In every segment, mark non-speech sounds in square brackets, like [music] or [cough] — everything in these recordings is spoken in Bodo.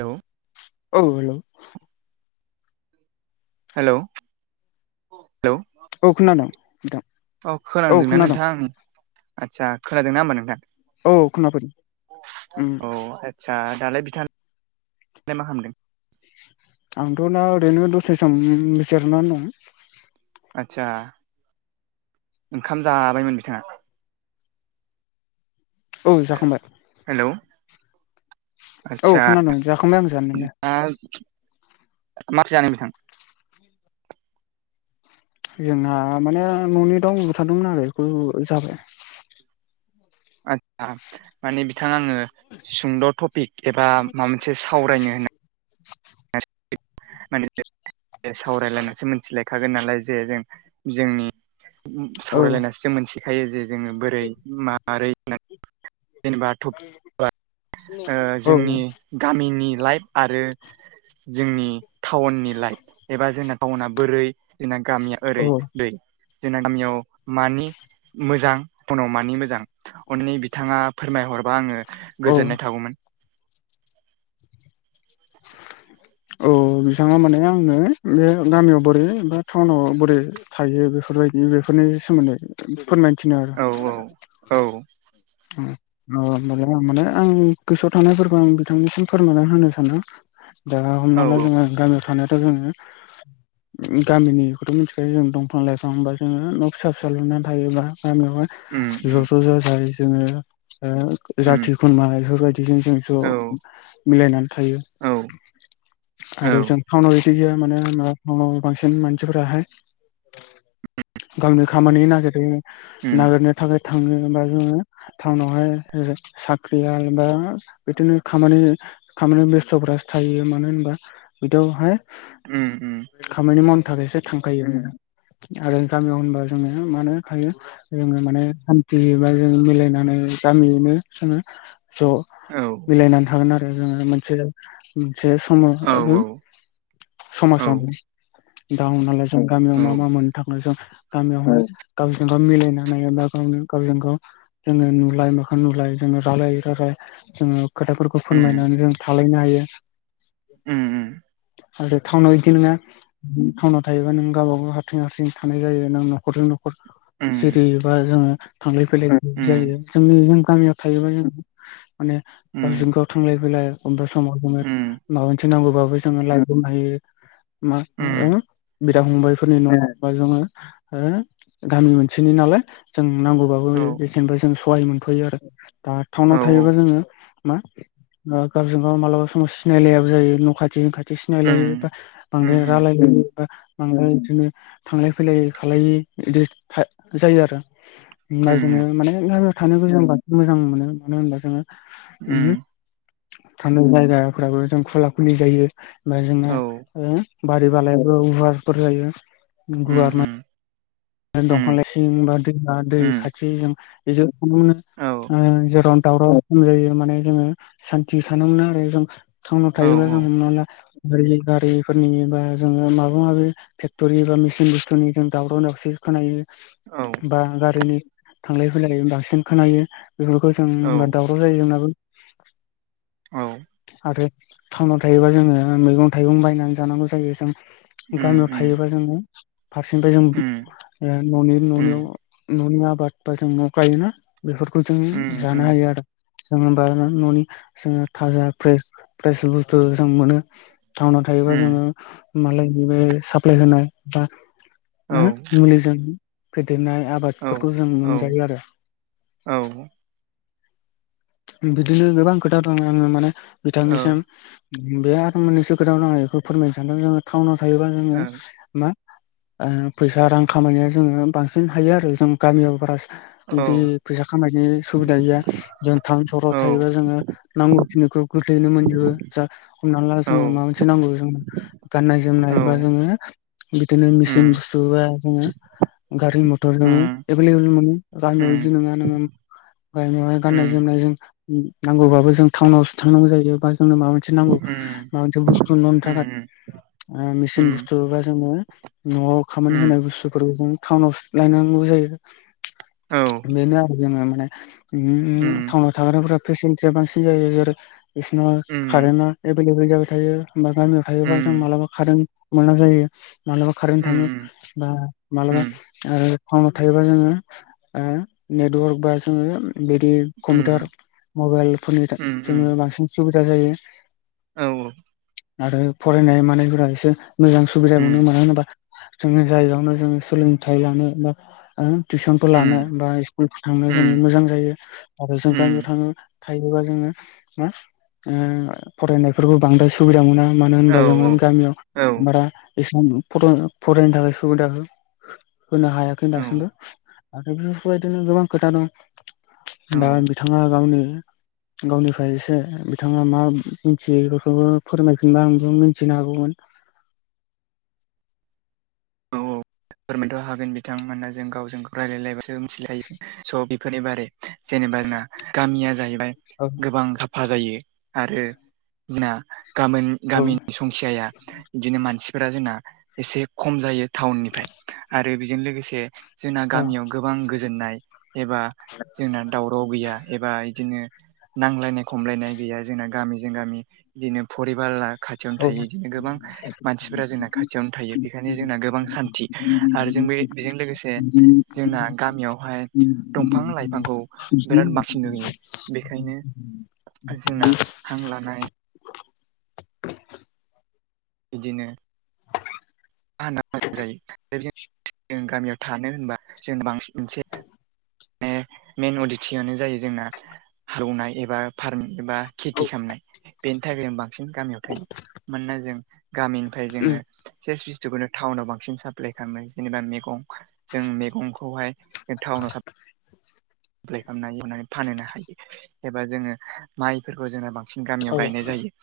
हेल' औ हेल हेल' औ खोनादों नोंथां औ खोनादोंना नोंथां आदसा खोनादोंना होमबा नोंथां औ खोनाफैदों उम औ आस्सा दालाय बिथाङालाय मा खालामदों आंथ' दा ओरैनो दसे सम जिरायनानै दं आचसा ओंखाम जाबायमोन बिथाङा औ जाखांबाय हेल' औ खोनादोंं जाखांबाय आं जानायालाय मा मा ओंख्रि जानाय नोंथां जोंहा माने न'नि दाउ बुथारदोंमोन आरो बेखौ जाबाय आदसा माने बिथाङा आङो सुंद' टपिक एबा माबा मोनसे सावरायनो होन [unintelligible] माने सावरायलायनानैसो मिथिलाय थागोन नालाय जे जोंनि औ सावरायलायनासो जों मोनथिखायो जे जोङो बोरै माबोरै होन जेनेबा [unintelligible] [inaudible] ओ औ जोंनि गामिनि लाइफ आरो जोंनि टाउननि लाइट एबा जोंना टाउना बोरै जोंना गामिया औ ओरै दै जोंना गामियाव मानि मोजां टाउनाव मानि मोजां अननि बिथाङा फोरमायहरबा आङो औ गोजोननाय थागौमोन औ बिथाङा माने आंनो बे गामियाव बोरै बा टाउनाव बोरै थायो बेफोरबायदि बेफोरनि सोमोन्दै फोरमायथिनो आरो औ औ ओ माबेबा मानो आं गोसोआव थानायफोरखौ आं बिथांनिसिम फोरमायना होनो सानो। दा औ हमना ला औ जोङो गामियाव थानायाथ' जोङो [inaudible] गामिनिखौथ' मिथिखायो जों दंफां लाइफांबा जोङो न' फिसा फिसा लुनानै थायोबा उम गामियावहाय उम ज' ज' जाजाय जोङो ओ उम जाथि खुरमा इफोरबायदिजों जों औ ज' मिलायनानै थायो। औ औ आरो जों टानाव इदि गैया मानो होनोब्ला टाउनाव बांसिन मानसिफोराहाय गावनि खामानि नागिरै उम नागिरनो थाखाय थाङो बा जोङो टाउनावहाय साख्रिया बा बिदिनो खामानि खामानि बेस्थ'फोरासो थायो मानो होनबा बिदियावहाय उम उम खामानि मावनो थाखायसो थांखायोङो जोङो आरो गामियाव होनबा जोङो मानो थायो जोङो माने सान्थियो बा जों मिलायनानै गामियैनो जोङो ज' औ मिलायनानै थागोन आरो जोङो मोनसे मोनसे समाव औ औ समाजावनो दा हमना ला जों गामियाव औ मा मा मोननो थांनाय जों गामियाव गावजों गाव मिलायनानै एबा गावनो गावजों गाव जोङो नुलाय मोखां नुलाय जोङो रायलाय रायलाय जोङो खोथाफोरखौ उम फोरमायनानै जों थालायनो हायो। उम आरो टाउनाव इदि नङा टाउनाव थायोबा नों गावबा गाव हारसिं हारसिं थानाय जायो नों नखरजों न' उम सिरि बा जोङो थांलाय फैलाय बांसिन उम जायो जोंनि जों गामियाव थायोबा जों माने उम गावजों गाव थांलाय फैलाय अबेबा समाव जोङो उम माबा मोनसे नांगौबाबो जोङो लाइब्रबनो हायो मा उम बिदा फंबायफोरनि न'वाव बा जोङो हो गामि मोनसेनि नालाय जों नांगौबाबो औ बेसेनिफ्राय जों सहाय मोनथ'यो आरो दा टाउनाव औ औ थायोबा जोङो मा ओ गावजों गाव मालाबा समाव सि नायलायाबो जायो न' खाथिनि खाथि उम सिनायलायो बा बांद्राय उम रायलायलाया [unintelligible] बांद्राय बिदिनो थांलाय फैलाय खालायि इदि जायो आरो। उम ओमबाय जोङो माने गामियाव थानो मोजां होनबा मोजां मोनो मानो होनबा जोङो उम थानोबो जायगा फोराबो जों खुला खुलि जायो बा जोंना औ ओ बारि बालायबो गुवारफोर जायो उम गुवार मा उम दंफां उम लाइसिं बा दैमा दै उम खाथि जों बेजों नुनो मोनो औ ओ जेराव दावराव खम जायो माने जोङो सान्थि थानो मोनो आरो जों टावनाव औ थायोबा जों नुनो गारि गारिफोरनि बा जोङो माबा माबि फेक्ट'रि बा मेचिन बुस्थुनि जों दावराव दावसि औ खोनायो बा गारिनि थांलाय फैलाय बांसिन खोनायो बेफोरखौ जों औ होमबा दावराव जायो जोंनाबो। औ आरो टाउनाव थायोबा जोङो मैगं थाइगं बायनानै जानांगौ जायो जों उम गामियाव उम थायोबा जोङो फारसेनिफ्राय उम जों ओ न'नि उम न'नियाव न'नि आबाद बा जों न' गायोना बेफोरखौ जों उम जानो उम हायो आरो। जोङो बा न'नि जोङो थाजा फ्रेस फ्रेस बुस्थु जों मोनो। टाउनाव थायोबा उम जोङो मालायनि बे साप्लाय होनाय बा औ जों फेदेरनाय औ आबादफोरखौ जों औ मोनजायो आरो। औ। बिदिनो गोबां खोथा दं आङो माने ओं बिथांनिसिम। बे आरो मोननैसो खोथाखौनो आं बेखौ फोरमायनो सानदों जोङो टाउनाव थायोबा औ जोङो मा फैसा रां खामायनाया जोङो बांसिन हायो आरो जों गामियाव बारा बिदि फैसा खामनायनि सुबिदा गैया। जों टाउन सहराव थायोबा जोङो नांगौखिनिखौ गोरलैयैनो मोनजोबो जा हमनानै ला औ जोंनो माबा मोनसे नांगौ जों गाननाय औ जोमनाय बा जोङो बिदिनो मेसिन उम बुस्थु बा जोङो गारि मथर नोङो उम एभेलेबल मोनो गामियाव बिदि उम नङा नामा गामियावहाय। गाननाय उम जोमनाय जों नांगौबाब जों टाउनावसो थांनांगौ जायो बा जोंनो माबा मोनसे नांगौ। उम माबा मोनसे बुस्थु नुनो उम थाखाय मेचिन उम बुस्थुबा जोङो न'आव खामानि उम होनाय बुस्थुफोरखौ जों टाउनाव लायनांगौ जायो। औ बेनो आरो जोङो माने उम टाउनाव थाग्राफोरा फेसिलिटिया बांसिन जायो जेरै- खायसेनि मा उम कारेन्टआ एभलेबल जाबाय थायोा गामियाव थायोबा जों उम मालाबा कारेन्ट मोना जायो मानोबा। कारेन्ट थाङो उम बा मालाबा आरो फाउनाव थायोबा जोङो। नेटवर्क बा जोङो बे उम कम्पिउटार मबाइलफोरनि उम उम जोङो बांसिन सुबिदा जायो। औ औ। आरो फरायनाय मानायफोरा एसे मोजां सुबिदा मोनो उम मानो होनोबा। जोङो जायगायावनो जोङो सोलोंथाइ लानो बा टिउसनखौ लानो उम बा उथ्रिनो खांनो जोङो उम मोजां जायो आरो जों उम गामियाव थाङो थायोबा जोङो मा फरायनायफोरखौ बांद्राय सुबिदा मोना मानो औ होनबा जोङो गामियाव औ बारा एसेबां फरायनो फरायनो थाखाय सुबिदा हो होनो हायाखै औ दासिमबो आरो बेफोरबायदिनो गोबां खोथा दं। औ दा बिथाङा गावनि गावनिफ्राय एसे बिथाङा मा मिथियो बेफोरखौबो फोरमायफिनबा आंबो मिथिनो हागौमोन। फोरमायथ' हागोन बिथांमोना जों गावजों गाव रायलायलायबासो मिथिलायो स' बेफोरनि बारै जेनेबा जोंना गामिया जाहैबाय औ गोबां फाजायो आरो जोंना गामोन औ गामिनि सु संखियाया बिदिनो मानसिफोरा जोंना एसे खम जायो टाउननिफ्राय आरो बेजों लोगोसे जोंना औ गामियाव गोबां गोजोननाय एबा जोंना दावराव गैया एबा बिदिनो नांजलायनाय खमलायनाय गैया जोंना गामिजों गामि बिदिनो फरिबारला खाथियावनो औ थायो बिदिनो गोबां मानसिफोरा जोंना खाथियावनो थायो बेनिखायनो जोंना गोबां सान्थि आरो जों बे बेजों लोगोसे जोंना गामियावहाय दंफां लाइफांखौ बिराद बाखि नुयो बेखायनो जोंना [unintelligible] हां लानाय बिदिनो फा मोजां जायो जों गामियाव थानो होनबा जों बांसिनसो [unintelligible] माने मेइेन अदिथियनो जायो जोंना हालेवनाय एबा फार्म एबा खेथि खालामनाय बेनि थाखाय ज बांसिन गामियाव थायो मानोना जों गामिनि जोङो सेस [unintelligible] जिखुनु टाउनाव बांसिन साप्लइ खालामनाय जेनेबा मैगं जों मैगंखौहाय टाउनाव सा यप्लाय खालामनानैवनानै फानहोनो हायो एबा जोङो माइफोरखौ जोंना बां बांसिन औ गामियाव गायनाय जायो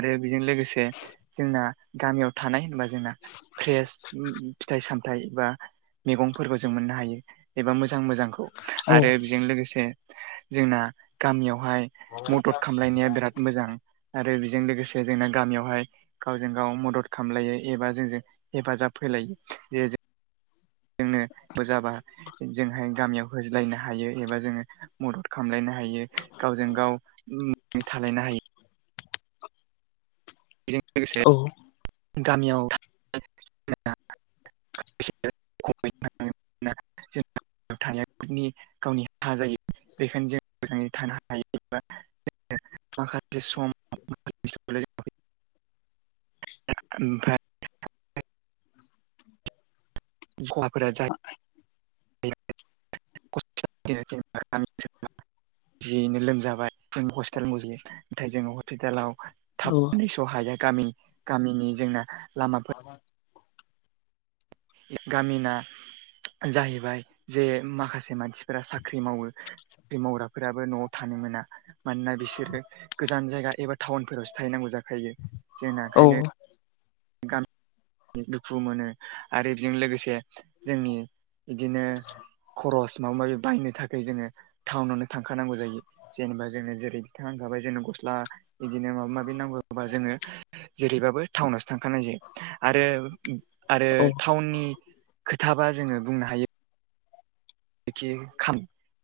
आरो बेजों लोगोसे जोंना गामियाव थानाय होनोबा जोंना फ्रेस फिथाइ साम थाइ बा मैगंफोरखौ जों मोननो हाय एबा मोजां मोजांखौ औ आरो बि जों लोगोसे जोंना गामियावहाय मदद खालामामलायनाया बिराद मोजां आरो बेजों लोगोसे जोंना गामियावहाय गावजों गाव मदद खालामलायो एबा जोंजों हेफाजाब होलायो जे जों जोंनो जाबा जोंहाय गामियाव होजो लायनो हायो एबा जोङो मदद खालामलायनो हायो गावजों गाव अनलायनानै थालायनो हायो बेजों लोगोसे औ गामियाव [unintelligible] [unintelligible] थानायफोरनि गावनि हा जायो बेखायनो जों मोजाङै थानो हायो एबा [unintelligible] माखासे सम [unintelligible] ओमफ्राय [unintelligible] [inaudible] [unintelligible] जियैनो लोमजाबाय जों हस्पिटाल मजि नाथाय जोङो हस्पिटालाव थाब फैस' हाया गामि गामिनि जोंना लामाफोर [inaudible] गामिना जाहैबाय जे माखासे मानसिफोरा साख्रि मावो साख्रि मावग्राफोराबो न'आव थानो मोना मानोना बिसोरो गोजान जायगा एबा टाउनफोरावसो थाहैनांगौ जाखायो जोंना औ ओंखायनो गामि दुखु मोनो आरो बेजों लोगोसे जोंनि बिदिनो खरस माबा माबि बायनो थाखाय जोङो टाउनावनो थांखानांगौ जायो जेनेबा जोङनो जेरै दिथाांखाबाय जोंनो गस्ला बिदिनो माबा माबि नांगौबा जोङो जेरैबाबो थाउना थांखानाय जायो आरो आरो औ टाउननि खोथाबा जोङो बुंनो हायो जायनाखि खाम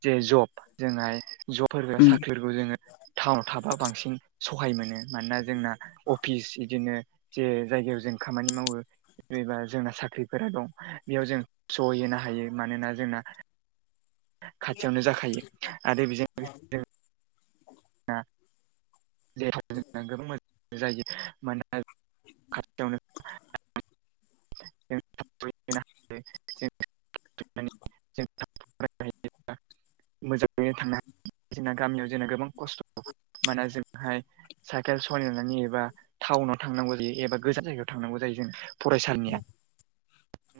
जे जब जोंहाय जब उम साख्रि खौ जोङो टाउनाव थाबा बांसिन सहाय मोनो मानोना जोंना अफिस बिदिनो जे जायगायाव जों खामानि मावो जेनेबा जोंना साख्रिफोरा दं बेयाव जों सहैनो हायो मानोना जोंना खाथियावनो जाखायो आरो बेजों औ आ देहा जों गोबां मोजां जायो मानोना खाथियावनो [unintelligible] [unintelligible] [unintelligible] मोजाङैनो थांनो हायो जोंना गामियाव जोंना गोबां खस्थ' मानोना जों हाय साइकेल सलायनानै एबा टाउनाव थांनांगौ जायो एबा गोजान जायगायाव थांनांगौ जायो जों फरायसालिनिया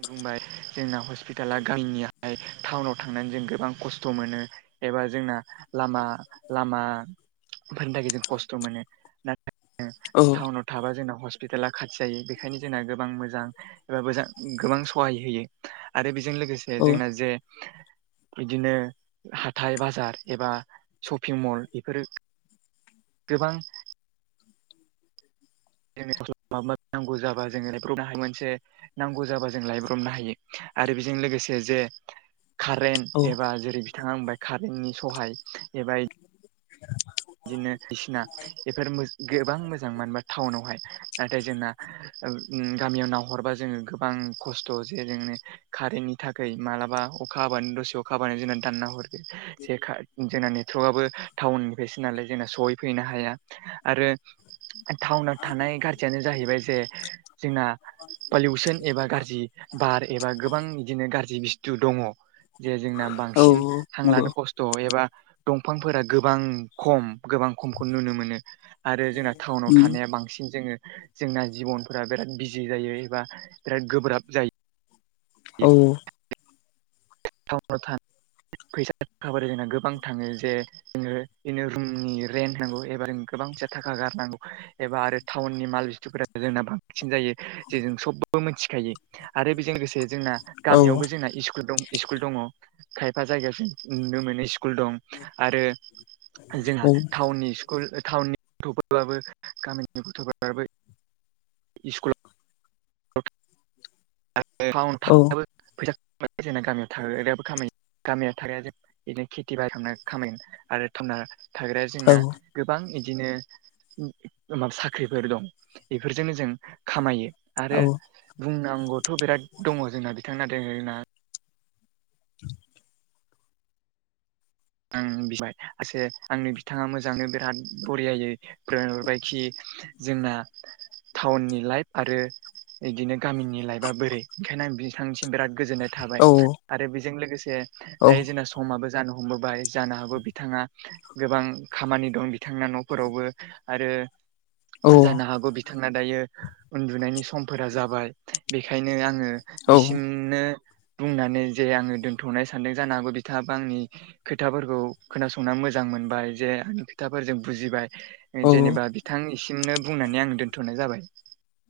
बुंबाय जोंना हस्पिटाला गामिनिहाय टाउनाव थांनानै जों गोबां खस्थ' मोनो एबा जोंना लामा लामाफोरनि थाखाय जों खस्थ' मोनो नाथाय औ टाउनाव थाबा जोंना हस्पिटाला खाथि जायो बेनिखायनो जोंना गोबां मोजां एबा मोजां गोबां सहाय होयो आरो बेजों लोगोसे औ जोंना जे बिदिनो हाथाय बाजार एबा शपिं मल बेफोरो गोबां जेनेबा माबा माबि नांगौ जाबा जोङोहाय मोनसे नांगौ जाबा जों लायब्रबनो हायो आरो बेजों लोगोसे जे औ खारेन्ट एबा जेरै बिथाङा बुंबाय खारेन्टनि सहाय एबा [unintelligible] बिदिनो बायदिसिना बेफोर गोबां मोजां मानो होनबा टाउनावहाय नाथाय जोंना ओ ओ गामियाव नाहरबा जोङो गोबां खस्थ' जे जोंनो खारेेनटनि थाखाय मालाबा अखा हाबानो दसे अखा हाबानो जोंना दानना हरो जेखा जोंना नेथ'बाबो टाउननि बेसो नालाय जोंना सहै फैनो हाया आरो टाउनाव थानाय गार जियानो जाहैबाय जे जोंना पलिउसन एबा गारजि बार एबा गोबां बिदिनो गारजि बुस्थु दङ। जे जोंना औ बांसिन नंगौ हांलानो खस्थ' एबा दंफांफोरा गोबां खम गोबां खमखौ नुनो मोनो आरो जोंना टाउनाव उम थानाया बांसिन जोङो जोंना जिबनफोरा बिराद बिजि जायो एबा बिराद गोब्राब जायो। औ टाउनाव थानाय [unintelligible] फैसा थाखाब जोंना गोबां थाङो जे नोङो इनो रुमनि रेन्ट होनांगौ एबा जों गोबां फैसा थाखा गारनांगौ। एबा आरो टाउननि माल बुस्थुफोरा जोंना बांसिन जायो। जे जों सबबो मोथिखायो आरो बेजों लोगोसे जोंना औ गामियावबो जोंना इस्कुल दं। इस्कुल दङ खायफा जायगायाव जों नुनो मोनो स्कुल दं आरो जोंहा औ टाउननि इस्कुल टाउननि गथ'फोरबाबो गामिनि गथ'फोराबो इस्कुल [unintelligible] औ [unintelligible] फैसा जा गामियाव थाग्रायाबो खामायो गामिया थाग्राया जों बिदिनो खेथि बा खामायगोन आरो थावना थाग्राया जोंना गोबां इदिनो गोबां साख्रिफोर दं बेफोरजोंनो जों खामायो। आरो औ बुंनांगौथ' बिराद दङ जोंना बिथांना दोङो ना। आं बिबाय आसे आंनि बिथाङा मोजांनो बिराद बरियायै फोरमाय हरबायखि जोंना टाउननि लाइफ आरो। बिदिनो गामिनि लाइफआ बोरै ओंखायनो बिथांनिसिम बिराद गोजोननाय थाबाय आरो बेजों लोगोसे दायो जोंना समाबो जानो हम बोबाय जानो हागौ बिथाङा गोबां खामानि दं बिथांना न'फोरावबो आरो जानो हागौ बि थां दायो उन्दुनायनि समफोरा जाबाय बेखायनो आङो औ बिसिनो बुंनानै जे आङो दोनथ'नाय सानदों जानो हागौ बिथाङाबो आंनि खोथाफोरखौ खोनासंनानै मोजां मोनबाय जे खोथाफोरजों औ बुजिबाय। जेनेबा बिथांनिसिमनो बुंनानै आं दोन्थ'नाय जाबाय।